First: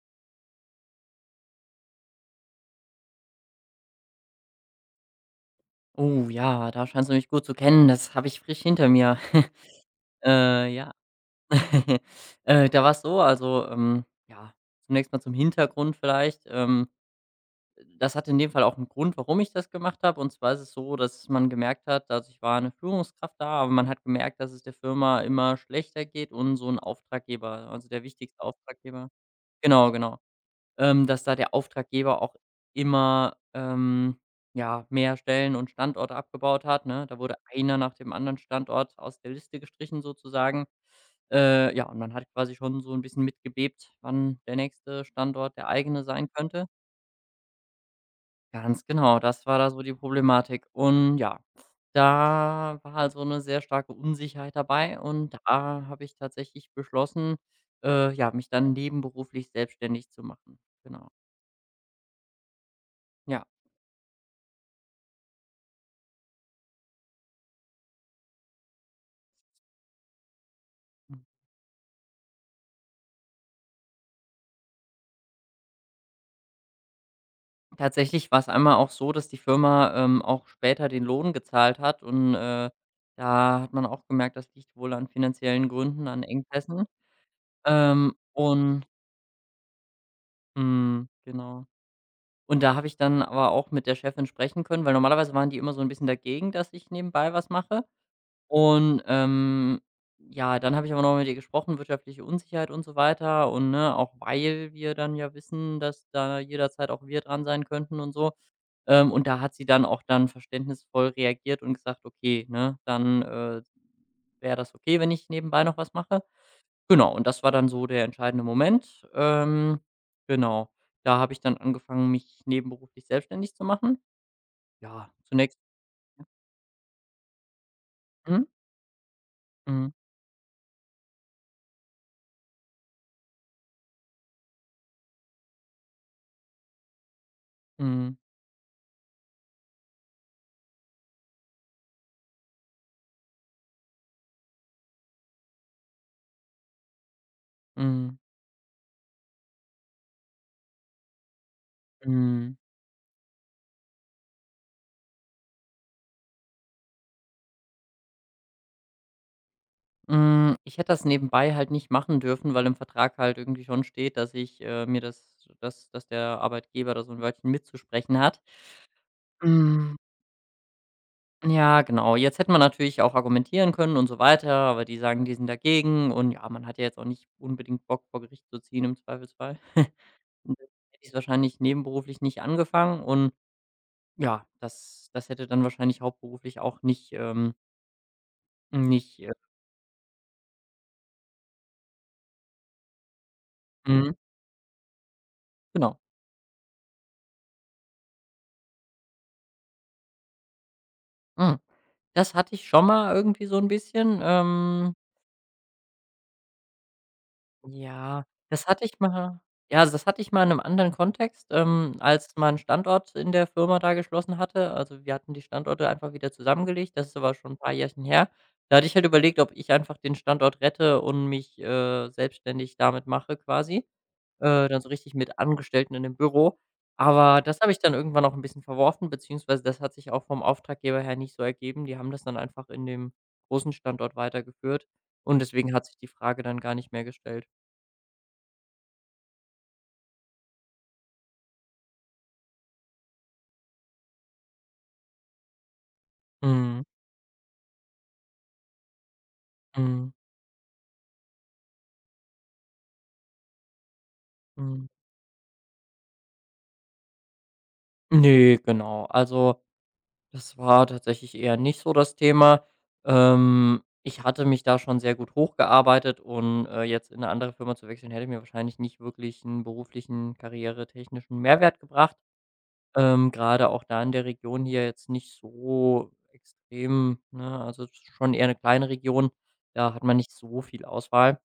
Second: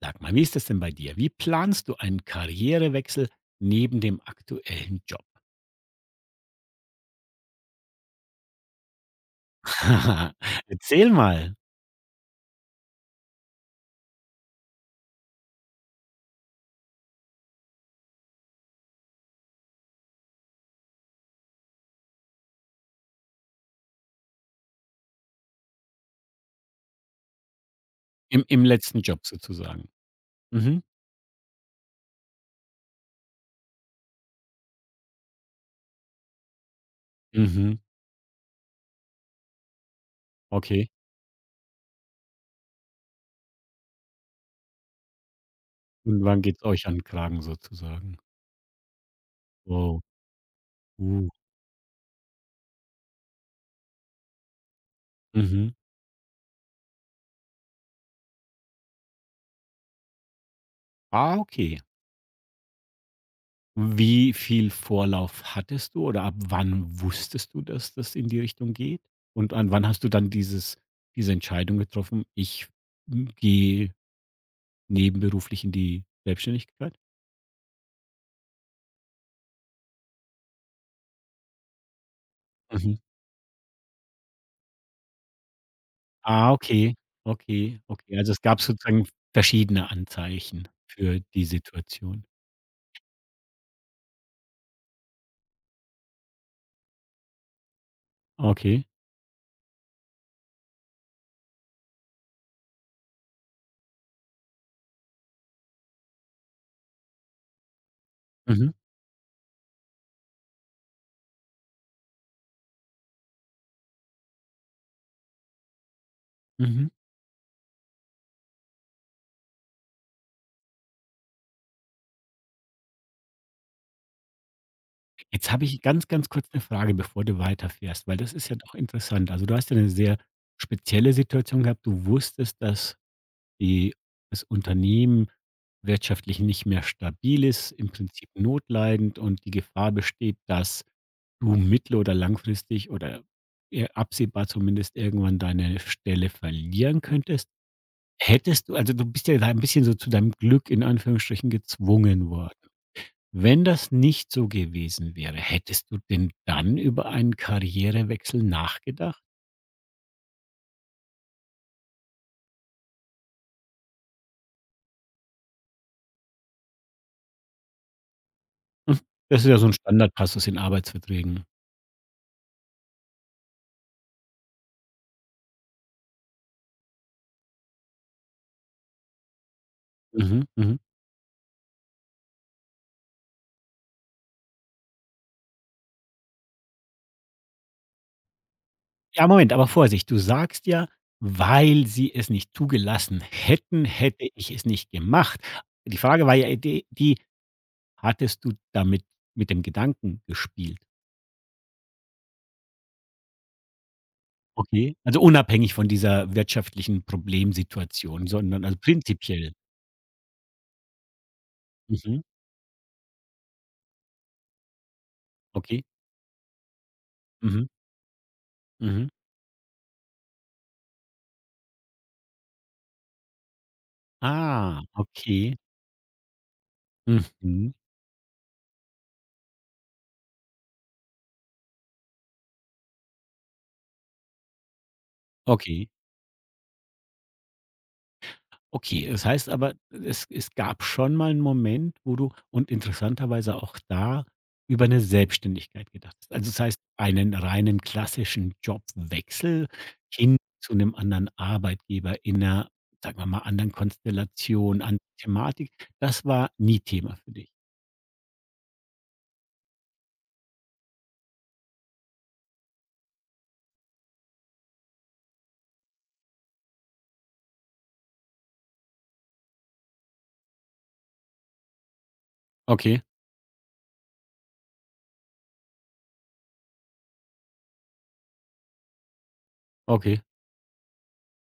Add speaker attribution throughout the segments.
Speaker 1: Sag mal, wie ist das denn bei dir? Wie planst du einen Karrierewechsel neben dem aktuellen Job?
Speaker 2: Oh ja, da scheinst du mich gut zu kennen. Das habe ich frisch hinter mir. Ja.
Speaker 1: Erzähl mal.
Speaker 2: Da war es so, also, ja, zunächst mal zum Hintergrund vielleicht. Das hatte in dem Fall auch einen Grund, warum ich das gemacht habe. Und zwar ist es so, dass man gemerkt hat, dass ich war eine Führungskraft da, aber man hat gemerkt, dass es der Firma immer schlechter geht und so ein Auftraggeber, also, der wichtigste
Speaker 1: Im letzten
Speaker 2: Auftraggeber,
Speaker 1: Job sozusagen.
Speaker 2: genau, genau,
Speaker 1: Mhm.
Speaker 2: dass da der Auftraggeber auch immer, ja, mehr Stellen und Standorte abgebaut hat, ne? Da wurde einer
Speaker 1: Mhm.
Speaker 2: nach dem anderen Standort aus der Liste gestrichen sozusagen.
Speaker 1: Okay.
Speaker 2: Ja, und man hat quasi schon so ein bisschen mitgebebt, wann der nächste Standort der eigene
Speaker 1: Und
Speaker 2: sein
Speaker 1: wann geht's
Speaker 2: könnte.
Speaker 1: euch an 'n Kragen sozusagen?
Speaker 2: Ganz genau, das war da so die
Speaker 1: Wow.
Speaker 2: Problematik. Und
Speaker 1: Uh.
Speaker 2: ja, da war halt so 'ne sehr starke Unsicherheit dabei und
Speaker 1: Mhm.
Speaker 2: da habe ich tatsächlich beschlossen, ja, mich dann nebenberuflich selbstständig zu machen. Genau,
Speaker 1: Ah, okay.
Speaker 2: ja.
Speaker 1: Wie viel Vorlauf hattest du oder ab wann wusstest du, dass das in die Richtung geht? Und an wann hast du dann diese Entscheidung getroffen: „Ich, gehe nebenberuflich in die Selbstständigkeit?“
Speaker 2: Tatsächlich war es einmal auch so, dass die Firma, auch später den Lohn gezahlt hat und,
Speaker 1: Mhm.
Speaker 2: da hat man auch gemerkt, das liegt wohl an finanziellen Gründen, an
Speaker 1: Ah,
Speaker 2: Engpässen.
Speaker 1: okay, okay, okay. Also, es gab
Speaker 2: Und
Speaker 1: sozusagen verschiedene Anzeichen
Speaker 2: mhm,
Speaker 1: für die
Speaker 2: genau.
Speaker 1: Situation.
Speaker 2: Und da habe ich dann aber auch mit der Chefin sprechen können, weil normalerweise waren die immer so ein bisschen dagegen, dass ich nebenbei was mache.
Speaker 1: Okay.
Speaker 2: Und, ja, dann habe ich aber noch mit ihr gesprochen, wirtschaftliche Unsicherheit und so weiter und, ne, auch weil wir dann ja wissen, dass da jederzeit auch wir dran sein könnten und so.
Speaker 1: Mhm,
Speaker 2: Und da hat sie dann auch dann verständnisvoll reagiert und gesagt: „Okay, ne, dann, wäre das okay, wenn ich nebenbei noch was mache.“
Speaker 1: mhm.
Speaker 2: Genau, und das war dann so der entscheidende Moment. Genau, da habe ich dann angefangen, mich nebenberuflich selbstständig zu machen. Ja,
Speaker 1: Jetzt
Speaker 2: zunächst.
Speaker 1: habe ich ganz, ganz kurz eine Frage, bevor du weiterfährst, weil das
Speaker 2: Mhm,
Speaker 1: ist ja doch interessant. Also, du hast ja eine
Speaker 2: mhm,
Speaker 1: sehr spezielle Situation gehabt. Du wusstest, dass die das Unternehmen wirtschaftlich nicht mehr stabil ist, im
Speaker 2: mhm,
Speaker 1: Prinzip notleidend und die Gefahr besteht, dass du mittel oder langfristig oder eher absehbar zumindest irgendwann deine Stelle verlieren könntest.
Speaker 2: mhm,
Speaker 1: Hättest du also, du bist ja da ein bisschen so zu deinem Glück in Anführungsstrichen gezwungen
Speaker 2: mhm.
Speaker 1: worden. Wenn das nicht so gewesen wäre, hättest du denn dann über einen Karrierewechsel nachgedacht?
Speaker 2: Hm, ich hätte das nebenbei halt nicht machen dürfen, weil im Vertrag halt irgendwie schon steht, dass ich, mir das, dass der Arbeitgeber da so ein Wörtchen mitzusprechen hat.
Speaker 1: Mhm. Das ist ja so ein
Speaker 2: Hm.
Speaker 1: Standardpassus in Arbeitsverträgen.
Speaker 2: Ja, genau. Jetzt hätte man natürlich auch argumentieren können und so weiter, aber die sagen, die sind dagegen, und ja, man hat ja jetzt auch nicht unbedingt Bock, vor Gericht zu ziehen im Zweifelsfall.
Speaker 1: Mhm,
Speaker 2: Und dann
Speaker 1: mhm.
Speaker 2: hätte ich's wahrscheinlich nebenberuflich nicht angefangen, und ja, das hätte dann wahrscheinlich hauptberuflich auch nicht, nicht,
Speaker 1: Ja, Moment, aber Vorsicht, du sagst ja: „Weil sie es nicht zugelassen hätten,
Speaker 2: mhm,
Speaker 1: hätte ich es nicht gemacht.“
Speaker 2: genau.
Speaker 1: Die Frage war ja, die hattest du damit mit dem Gedanken gespielt?
Speaker 2: Mhm. Das hatte ich schon mal irgendwie so ein bisschen,
Speaker 1: Okay,
Speaker 2: ähm
Speaker 1: also unabhängig von dieser wirtschaftlichen
Speaker 2: Ja,
Speaker 1: Problemsituation, sondern
Speaker 2: das
Speaker 1: also
Speaker 2: hatte ich mal,
Speaker 1: prinzipiell.
Speaker 2: ja, also, das hatte ich mal in einem anderen Kontext,
Speaker 1: Mhm,
Speaker 2: als man Standort in der Firma da geschlossen hatte. Also, wir hatten die
Speaker 1: okay.
Speaker 2: Standorte einfach wieder zusammengelegt. Das ist aber schon ein
Speaker 1: Mhm,
Speaker 2: paar Jährchen her. Da hatte ich halt
Speaker 1: mhm.
Speaker 2: überlegt, ob ich einfach den Standort rette und mich, selbstständig damit mache quasi, dann
Speaker 1: Ah,
Speaker 2: so richtig mit
Speaker 1: okay.
Speaker 2: Angestellten in dem Büro. Aber das habe
Speaker 1: Mhm,
Speaker 2: ich dann irgendwann auch ein bisschen verworfen, beziehungsweise das hat sich auch vom Auftraggeber her nicht so ergeben. Die haben das dann einfach in dem großen Standort weitergeführt und deswegen hat
Speaker 1: okay.
Speaker 2: sich die Frage dann gar nicht mehr gestellt.
Speaker 1: Okay, das heißt aber, es gab schon mal einen Moment, wo du und interessanterweise auch da über eine Selbstständigkeit gedacht hast. Also, das heißt,
Speaker 2: Mhm,
Speaker 1: einen reinen klassischen Jobwechsel
Speaker 2: mhm,
Speaker 1: hin zu einem anderen Arbeitgeber in einer, sagen wir mal, anderen Konstellation,
Speaker 2: mhm.
Speaker 1: an Thematik, das war nie Thema für dich?
Speaker 2: Ne, genau. Also, das war tatsächlich eher nicht so das Thema. Ich hatte mich da schon sehr gut hochgearbeitet und, jetzt in eine andere Firma zu wechseln, hätte mir wahrscheinlich nicht wirklich einen beruflichen, karrieretechnischen Mehrwert gebracht.
Speaker 1: Okay.
Speaker 2: Grade auch da in der Region hier jetzt nicht so extrem, ne? Also, es ist schon eher eine kleine Region, da hat man
Speaker 1: Okay.
Speaker 2: nicht so viel Auswahl.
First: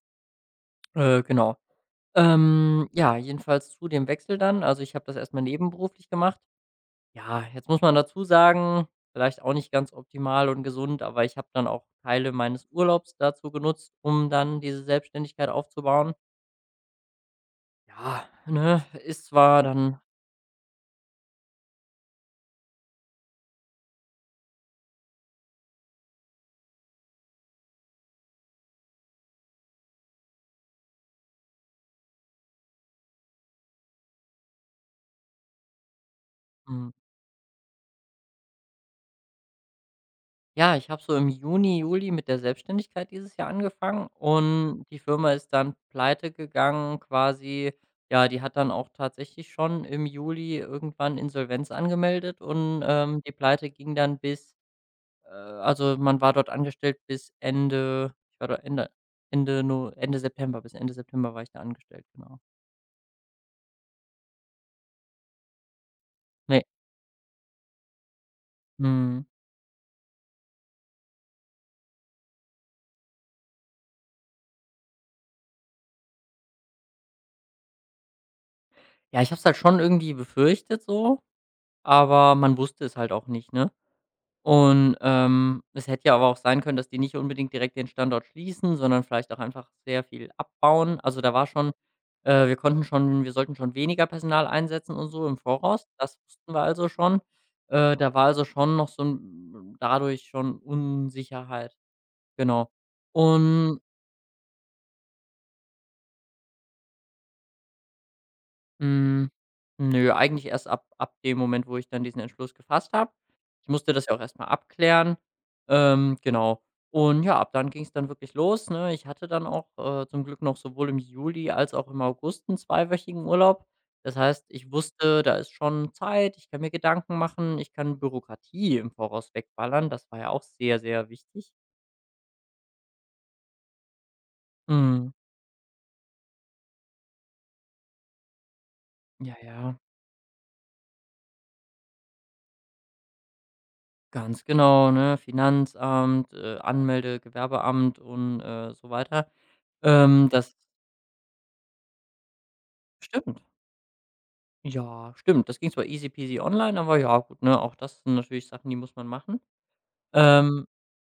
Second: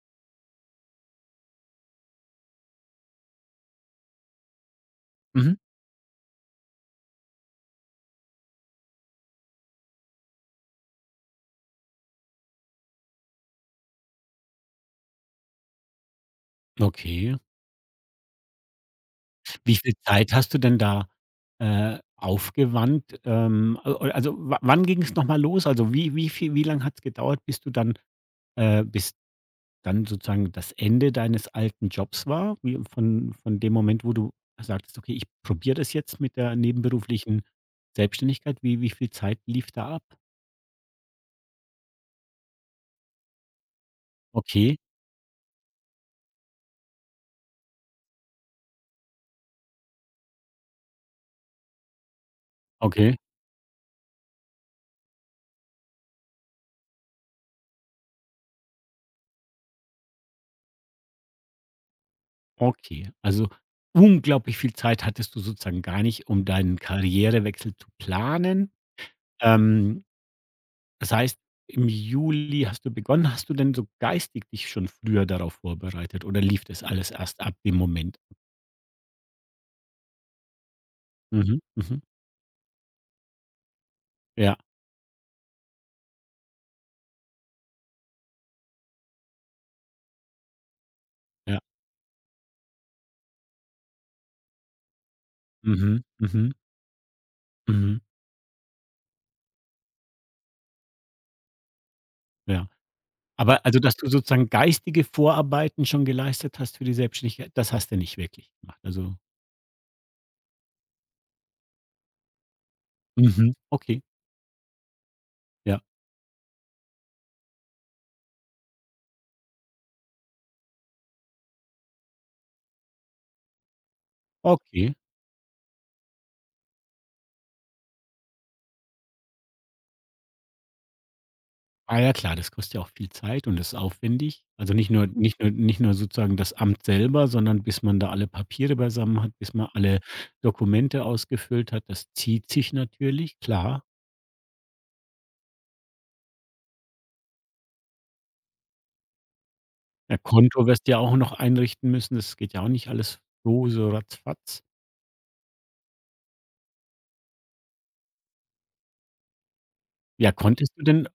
Speaker 2: Genau. Ja, jedenfalls zu dem Wechsel dann. Also, ich habe das erstmal
Speaker 1: Mhm.
Speaker 2: nebenberuflich gemacht. Ja, jetzt muss man dazu sagen, vielleicht auch nicht ganz optimal und gesund, aber ich habe dann auch Teile meines Urlaubs dazu genutzt, um dann diese Selbstständigkeit aufzubauen.
Speaker 1: Okay.
Speaker 2: Ja, ne, ist zwar
Speaker 1: Wie viel
Speaker 2: dann,
Speaker 1: Zeit hast du denn da, aufgewandt? Also wa wann ging es nochmal los? Also wie lang es gedauert, bis du dann bis dann sozusagen das Ende deines alten Jobs war? Wie von dem Moment, wo du sagtest: „Okay, ich probiere das jetzt mit der
Speaker 2: hm,
Speaker 1: nebenberuflichen Selbstständigkeit.“ Wie viel Zeit lief da ab?
Speaker 2: ja, ich habe so im Juni, Juli mit der Selbstständigkeit dieses Jahr angefangen
Speaker 1: Okay,
Speaker 2: und die Firma ist dann pleite gegangen quasi. Ja, die hat dann auch tatsächlich schon im Juli irgendwann Insolvenz angemeldet und,
Speaker 1: okay,
Speaker 2: die Pleite ging dann bis. Also, man war dort angestellt bis Ende, ich war dort Ende, Ende No Ende September, bis Ende September war ich da angestellt, genau.
Speaker 1: okay. Also, unglaublich viel Zeit hattest du sozusagen gar nicht, um
Speaker 2: Ne,
Speaker 1: deinen Karrierewechsel zu planen.
Speaker 2: mhm.
Speaker 1: Ähm, das heißt, im Juli hast du begonnen. Hast du denn so geistig dich schon früher darauf vorbereitet oder lief das alles erst ab dem Moment?
Speaker 2: Ja, ich habe es halt schon irgendwie befürchtet so,
Speaker 1: Mhm, mhm.
Speaker 2: aber man wusste es halt auch nicht, ne?
Speaker 1: Ja,
Speaker 2: Und, es hätte ja aber auch sein können, dass die nicht unbedingt direkt den Standort schließen, sondern vielleicht auch einfach sehr viel abbauen. Also, da war
Speaker 1: ja.
Speaker 2: schon, wir sollten schon weniger Personal einsetzen und so im Voraus.
Speaker 1: Mhm,
Speaker 2: Das wussten
Speaker 1: mhm,
Speaker 2: wir also schon.
Speaker 1: mhm.
Speaker 2: Da war also schon noch so 'n, dadurch schon, Unsicherheit,
Speaker 1: Ja.
Speaker 2: genau.
Speaker 1: Aber also,
Speaker 2: Und.
Speaker 1: dass du sozusagen geistige Vorarbeiten schon geleistet hast für die Selbstständigkeit, das hast du nicht wirklich gemacht. Also
Speaker 2: Hm, nö, eigentlich erst ab dem Moment, wo ich dann diesen Entschluss gefasst habe.
Speaker 1: mhm,
Speaker 2: Ich musste
Speaker 1: okay,
Speaker 2: das ja auch erst mal abklären.
Speaker 1: ja,
Speaker 2: Genau. Und ja, ab dann ging es dann wirklich los, ne? Ich hatte dann auch, zum Glück noch sowohl im Juli als auch im August einen zweiwöchigen Urlaub. Das heißt, ich
Speaker 1: okay.
Speaker 2: wusste, da ist schon Zeit, ich kann mir Gedanken machen, ich kann Bürokratie im Voraus wegballern. Das war ja auch sehr, sehr wichtig.
Speaker 1: Ah ja klar, das kostet ja auch viel Zeit und ist aufwendig. Also nicht nur
Speaker 2: Mhm.
Speaker 1: mhm, nicht nur sozusagen das Amt selber, sondern bis man da alle Papiere beisammen hat,
Speaker 2: Ja,
Speaker 1: bis man
Speaker 2: ja,
Speaker 1: alle Dokumente ausgefüllt hat, das zieht sich natürlich, klar.
Speaker 2: ganz genau, ne? Finanzamt, Anmelde Gewerbeamt und, so weiter.
Speaker 1: Ja,
Speaker 2: Das
Speaker 1: Konto wirst du ja auch noch einrichten müssen, das geht ja auch nicht alles
Speaker 2: stimmt.
Speaker 1: so ratzfatz.
Speaker 2: Ja, stimmt. Das ging zwar easy peasy online, aber ja, gut, ne, auch das sind natürlich Sachen, die muss man machen.
Speaker 1: Ja,
Speaker 2: Ähm,
Speaker 1: konntest du denn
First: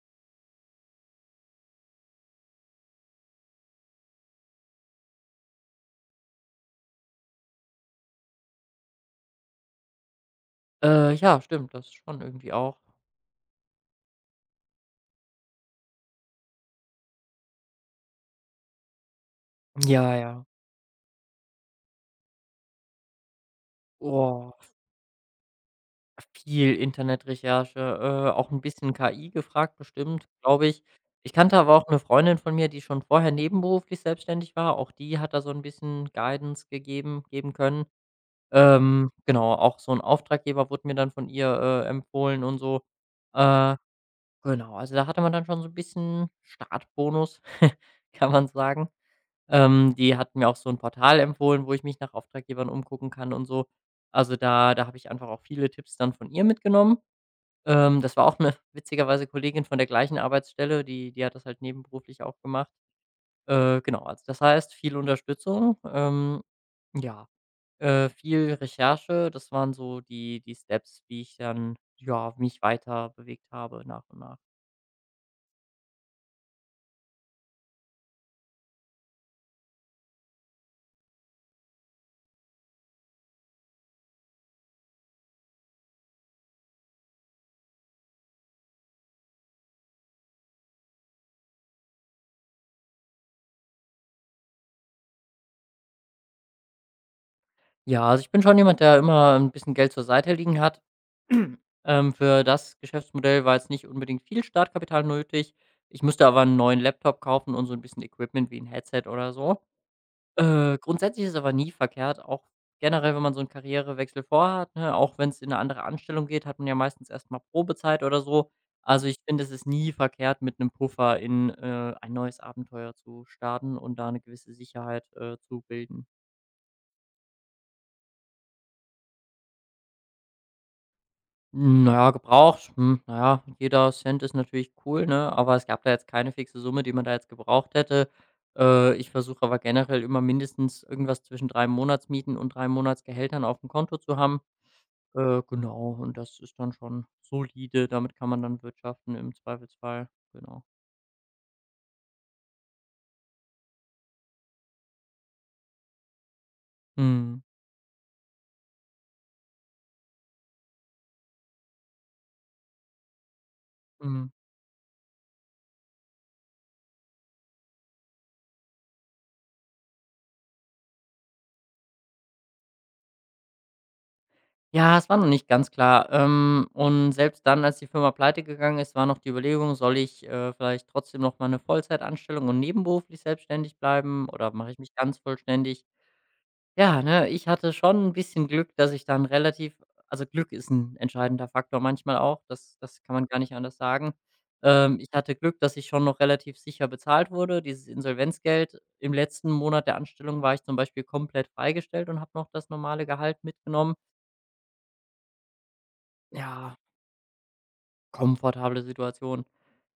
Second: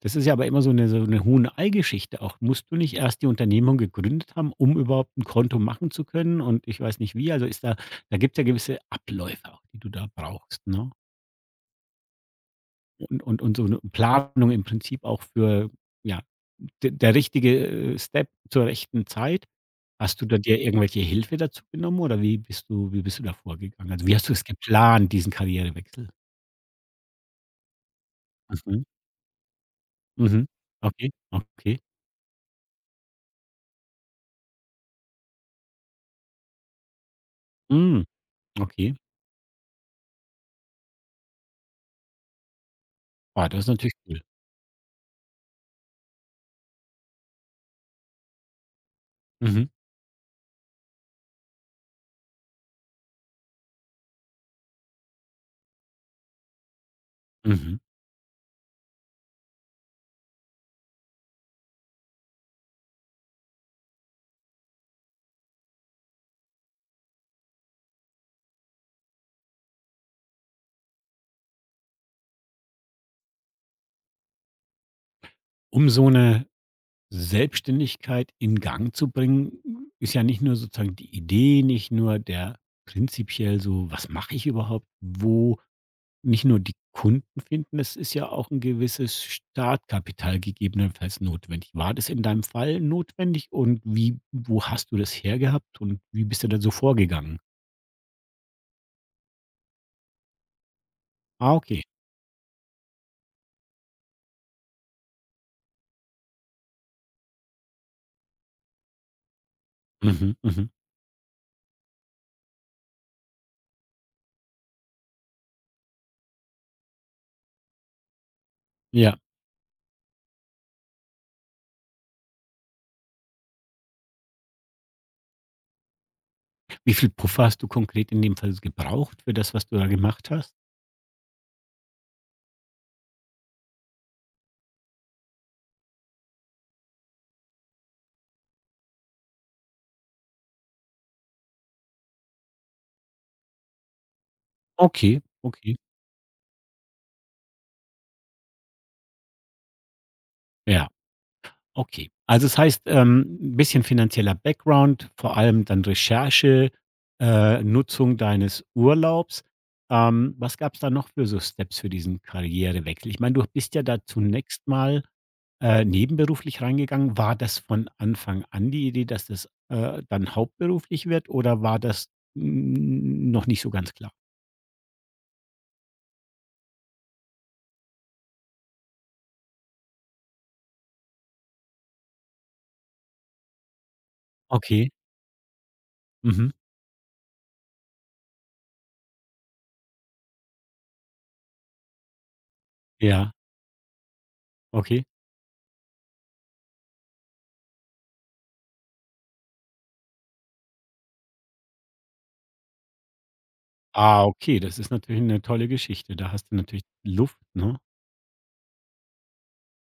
Speaker 1: das ist ja aber immer so eine Huhn-Ei-Geschichte auch. Musst du nicht erst die Unternehmung gegründet haben, um überhaupt ein Konto machen zu können und ich weiß nicht wie? Also, ist da gibt es ja gewisse Abläufe auch, die du da brauchst, ne?
Speaker 2: ja, stimmt, das schon irgendwie auch.
Speaker 1: Und so eine Planung im Prinzip auch für, ja, d der richtige, Step zur rechten Zeit.
Speaker 2: Ja,
Speaker 1: Hast du da
Speaker 2: ja.
Speaker 1: dir irgendwelche Hilfe dazu genommen oder wie bist du da vorgegangen? Also, wie hast du es
Speaker 2: Oh,
Speaker 1: geplant, diesen Karrierewechsel?
Speaker 2: viel Internetrecherche, auch ein
Speaker 1: Mhm,
Speaker 2: bisschen KI gefragt bestimmt,
Speaker 1: mhm.
Speaker 2: glaube ich.
Speaker 1: Okay,
Speaker 2: Ich kannte aber
Speaker 1: okay.
Speaker 2: auch eine Freundin von mir, die schon vorher nebenberuflich selbstständig war. Auch die hat da so ein bisschen Guidance gegeben geben können.
Speaker 1: Hm, okay.
Speaker 2: Genau, auch so ein Auftraggeber wurde mir dann von ihr, empfohlen und so.
Speaker 1: Ah, das ist
Speaker 2: Äh
Speaker 1: natürlich cool.
Speaker 2: Genau, also da hatte man dann schon so ein bisschen Startbonus, kann man sagen.
Speaker 1: Mhm,
Speaker 2: Die hatten mir auch so ein Portal empfohlen, wo ich mich nach Auftraggebern umgucken kann und so. Also, da habe ich einfach auch viele Tipps dann von ihr mitgenommen.
Speaker 1: mhm.
Speaker 2: Das war auch eine witzigerweise Kollegin von der gleichen Arbeitsstelle, die hat das halt nebenberuflich auch gemacht. Genau, also das heißt, viel Unterstützung, ja, viel Recherche. Das waren so die Steps, wie ich dann, ja, mich weiter bewegt habe nach und nach.
Speaker 1: Um so eine Selbstständigkeit in Gang zu bringen, ist ja nicht nur sozusagen die Idee, nicht nur der prinzipiell so: „Was mache ich überhaupt? Wo Nicht nur die Kunden finden, es ist ja auch ein gewisses Startkapital gegebenenfalls notwendig. War das in deinem Fall notwendig und wie wo hast du das hergehabt und wie bist du da so vorgegangen?
Speaker 2: Ja, also ich bin schon jemand, der immer ein bisschen Geld zur Seite liegen hat.
Speaker 1: Ah, okay.
Speaker 2: Für das Geschäftsmodell war jetzt nicht unbedingt viel Startkapital nötig. Ich musste aber einen neuen Laptop kaufen und so ein bisschen Equipment wie ein Headset oder so.
Speaker 1: Mhm, mhm.
Speaker 2: Grundsätzlich ist es aber nie verkehrt, auch generell, wenn man so einen Karrierewechsel vorhat, ne? Auch wenn es in eine andere Anstellung geht, hat man ja meistens erstmal Probezeit oder so. Also, ich
Speaker 1: Ja.
Speaker 2: finde, es ist nie verkehrt, mit einem Puffer in, ein neues Abenteuer zu starten und da eine gewisse Sicherheit, zu bilden.
Speaker 1: Wie viel Puffer hast du konkret in dem Fall gebraucht für das, was du da gemacht hast?
Speaker 2: Na ja, gebraucht, na ja, jeder Cent ist natürlich cool, ne? Aber es gab da jetzt keine fixe Summe, die man da jetzt gebraucht hätte. Ich versuche aber generell immer mindestens irgendwas zwischen 3 Monatsmieten und 3 Monatsgehältern auf dem Konto zu haben.
Speaker 1: Okay, okay.
Speaker 2: Genau, und das ist dann schon solide. Damit kann man dann wirtschaften im Zweifelsfall. Genau.
Speaker 1: Ja. Okay. Also es heißt, 'n bisschen finanzieller Background, vor allem dann Recherche,
Speaker 2: Mhm,
Speaker 1: Nutzung deines Urlaubs. Was gab es da noch für so Steps für diesen Karrierewechsel? Ich meine, du bist ja da
Speaker 2: mhm.
Speaker 1: zunächst mal, nebenberuflich reingegangen. War das von Anfang an die Idee, dass das, dann hauptberuflich wird oder war das n noch nicht so ganz klar?
Speaker 2: Ja, es war noch nicht ganz klar. Und selbst dann, als die Firma pleite gegangen ist, war noch die Überlegung, soll ich, vielleicht trotzdem noch mal eine Vollzeitanstellung und nebenberuflich selbstständig bleiben oder mache ich
Speaker 1: Okay.
Speaker 2: mich ganz vollständig?
Speaker 1: Mhm.
Speaker 2: Ja, ne, ich hatte schon ein bisschen Glück, dass ich dann relativ, also, Glück ist ein entscheidender Faktor manchmal auch, das, das kann man
Speaker 1: Ja,
Speaker 2: gar nicht anders sagen.
Speaker 1: okay.
Speaker 2: Ich hatte Glück, dass ich schon noch relativ sicher bezahlt wurde. Dieses Insolvenzgeld, im letzten Monat der Anstellung war ich zum Beispiel komplett freigestellt und habe noch das normale Gehalt mitgenommen.
Speaker 1: Ah, okay, das ist natürlich eine tolle Geschichte. Da hast du
Speaker 2: Ja,
Speaker 1: natürlich Luft, ne?
Speaker 2: komfortable Situation.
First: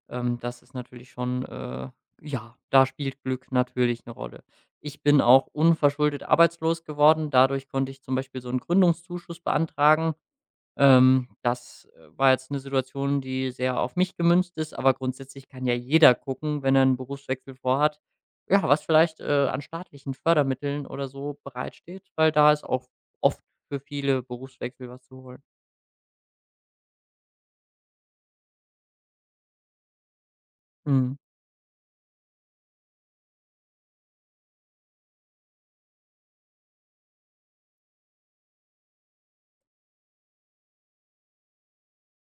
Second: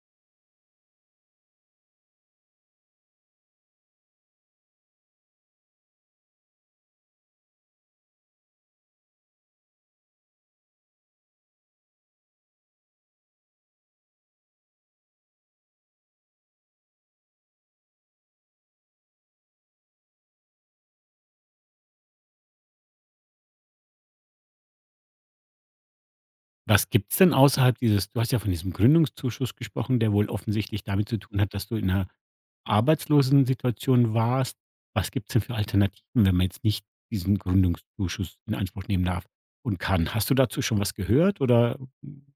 Speaker 2: Das ist natürlich schon, ja, da spielt Glück natürlich eine Rolle. Ich bin auch unverschuldet arbeitslos geworden. Dadurch konnte ich zum Beispiel so einen Gründungszuschuss beantragen. Das, war jetzt eine Situation, die sehr auf mich gemünzt ist, aber grundsätzlich kann ja jeder gucken, wenn er einen Berufswechsel vorhat, ja, was vielleicht, an staatlichen Fördermitteln oder so bereitsteht, weil da ist auch oft für viele Berufswechsel was zu holen.
Speaker 1: Was gibt's denn außerhalb dieses du hast ja von diesem Gründungszuschuss gesprochen, der wohl offensichtlich damit
Speaker 2: Mhm.
Speaker 1: zu tun hat, dass du in 'ner Arbeitslosensituation warst. Was gibt's denn für Alternativen, wenn man jetzt nicht diesen Gründungszuschuss in Anspruch nehmen darf und kann? Hast du dazu schon was gehört oder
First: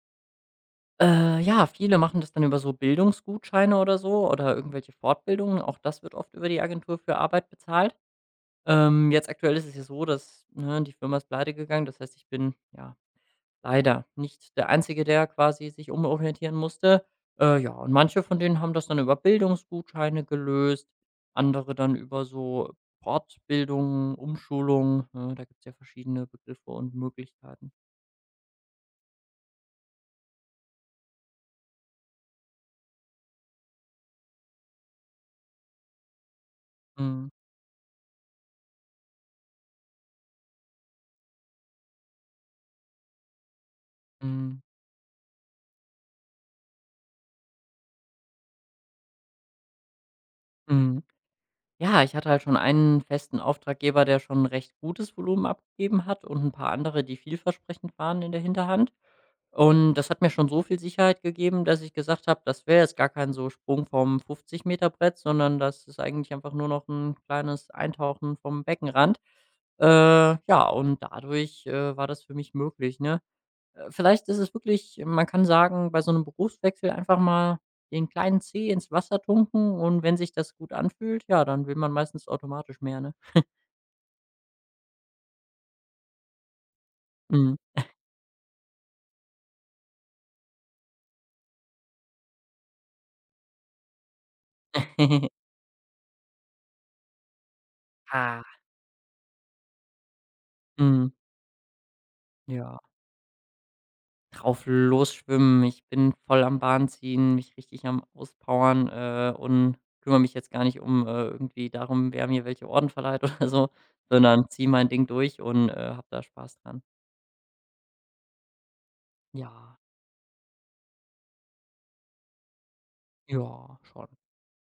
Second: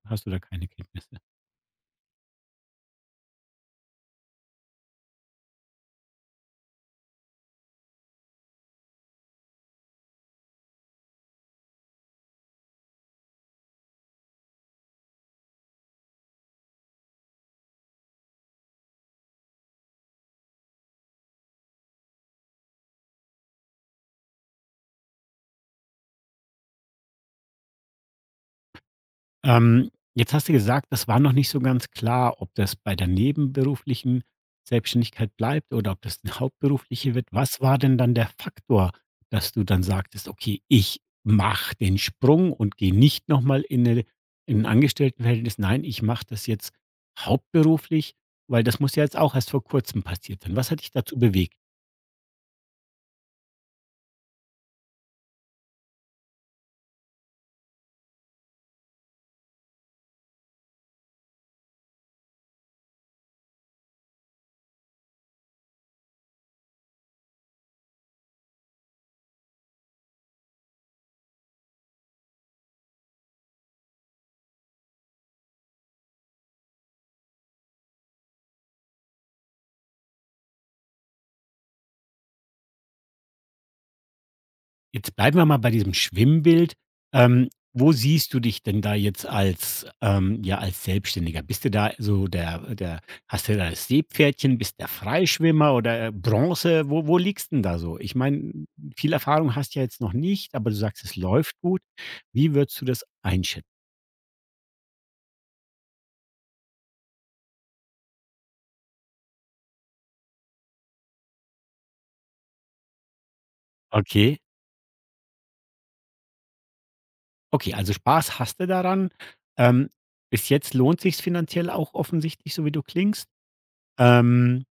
Speaker 1: hast du da keine Kenntnisse?
Speaker 2: Ja, viele machen das dann über so Bildungsgutscheine oder so oder irgendwelche Fortbildungen. Auch das wird oft über die Agentur für Arbeit bezahlt. Jetzt aktuell ist es ja so, dass, ne, die Firma ist pleite gegangen. Das heißt, ich bin ja leider nicht der Einzige, der quasi sich umorientieren musste. Ja, und manche von denen haben das dann über Bildungsgutscheine gelöst, andere dann über so Fortbildungen, Umschulungen. Ne, da gibt es ja verschiedene Begriffe und Möglichkeiten.
Speaker 1: Ähm, jetzt hast du gesagt, das war noch nicht so ganz klar, ob das bei der nebenberuflichen Selbstständigkeit bleibt oder ob das 'ne hauptberufliche wird.
Speaker 2: Mm,
Speaker 1: Was war denn dann der Faktor, dass du dann sagtest: „Okay, ich mache den Sprung und gehe nicht noch mal in eine
Speaker 2: mm,
Speaker 1: in 'n Angestelltenverhältnis. Nein, ich mache das jetzt hauptberuflich“, weil das muss ja jetzt auch erst vor Kurzem passiert sein. Was hat dich
Speaker 2: mm.
Speaker 1: dazu bewegt?
Speaker 2: Ja, ich hatte halt schon einen festen Auftraggeber, der schon 'n recht gutes Volumen abgegeben hat, und ein paar andere, die vielversprechend waren in der Hinterhand. Und das hat mir schon so viel Sicherheit gegeben, dass ich gesagt habe, das wäre jetzt gar kein so Sprung vom 50 Meter Brett, sondern das ist eigentlich einfach nur noch ein kleines Eintauchen vom Beckenrand. Äh, ja, und dadurch, war das für mich möglich, ne? Vielleicht ist es wirklich, man kann sagen, bei so einem Berufswechsel einfach mal den kleinen Zeh ins Wasser tunken und wenn sich das gut anfühlt, ja, dann will man meistens automatisch mehr, ne?
Speaker 1: Jetzt bleiben wir mal bei diesem Schwimmbild.
Speaker 2: Mhm.
Speaker 1: Wo siehst du dich denn da jetzt als, ja, als Selbstständiger? Bist du da so der hast du da das Seepferdchen, bist der Freischwimmer oder Bronze? Wo liegst 'n da so? Ich meine,
Speaker 2: Ah.
Speaker 1: viel Erfahrung hast du ja jetzt noch nicht, aber du sagst,
Speaker 2: Mhm.
Speaker 1: es läuft gut. Wie
Speaker 2: Ja,
Speaker 1: würdest du das einschätzen?
Speaker 2: drauf los schwimmen. Ich bin voll am Bahn ziehen, mich richtig am Auspowern, und kümmere mich jetzt gar nicht um, irgendwie darum, wer mir welche Orden verleiht oder so,
Speaker 1: Okay.
Speaker 2: sondern ziehe mein Ding durch und, habe da Spaß dran.
Speaker 1: Okay, also Spaß hast du daran.
Speaker 2: Ja,
Speaker 1: Ähm, bis jetzt lohnt sich's finanziell auch offensichtlich, so wie du klingst.
Speaker 2: ja, schon.
Speaker 1: Ähm,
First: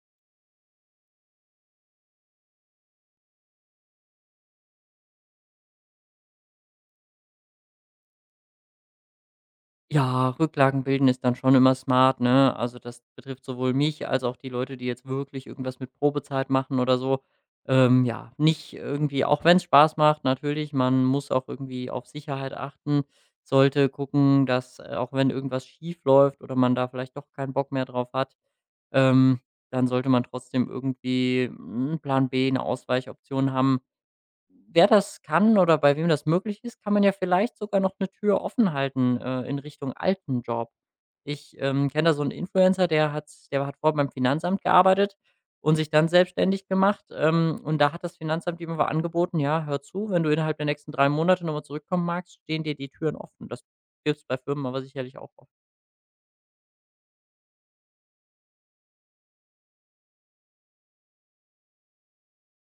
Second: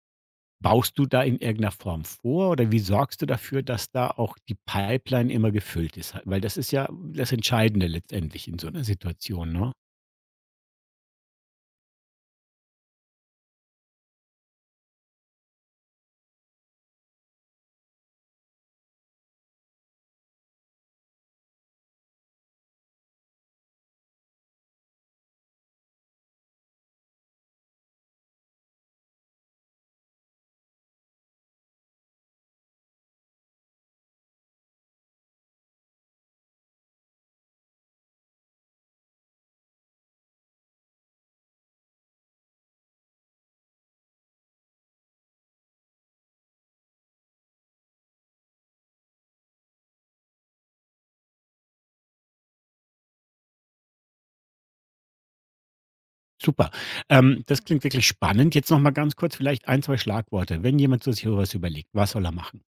Speaker 1: baust du da in irgendeiner Form vor oder wie sorgst du dafür, dass da auch die Pipeline immer gefüllt ist? Weil das ist ja das Entscheidende letztendlich in so einer Situation, ne?
Speaker 2: Ja, Rücklagen bilden ist dann schon immer smart, ne? Also, das betrifft sowohl mich als auch die Leute, die jetzt wirklich irgendwas mit Probezeit machen oder so. Ja, nicht irgendwie, auch wenn es Spaß macht, natürlich, man muss auch irgendwie auf Sicherheit achten, sollte gucken, dass, auch wenn irgendwas schief läuft oder man da vielleicht doch keinen Bock mehr drauf hat, ähm, dann sollte man trotzdem irgendwie 'n Plan B, eine Ausweichoption haben. Wer das kann oder bei wem das möglich ist, kann man ja vielleicht sogar noch eine Tür offen halten, in Richtung alten Job. Ich, kenne da so einen Influencer, der hat vorher beim Finanzamt gearbeitet und sich dann selbstständig gemacht, und da hat das Finanzamt ihm aber angeboten: „Ja, hör zu, wenn du innerhalb der nächsten 3 Monate nochmal zurückkommen magst, stehen dir die Türen offen.“ Das gibt es bei Firmen aber sicherlich auch.
Speaker 1: Super. Das klingt wirklich spannend. Jetzt noch mal ganz kurz vielleicht ein 2 Schlagworte, wenn jemand so sich so was überlegt, was soll er machen?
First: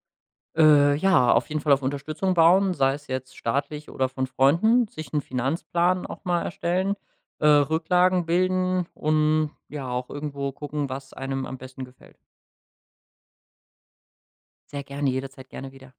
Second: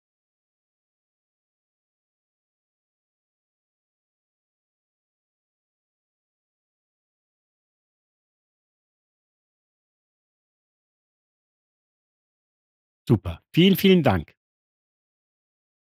Speaker 2: Ja, auf jeden Fall auf Unterstützung bauen, sei es jetzt staatlich oder von Freunden, sich einen Finanzplan auch mal erstellen, Rücklagen bilden und ja, auch irgendwo gucken, was einem am besten gefällt.
Speaker 1: Super. Vielen, vielen Dank.
Speaker 2: Sehr gerne, jederzeit gerne wieder.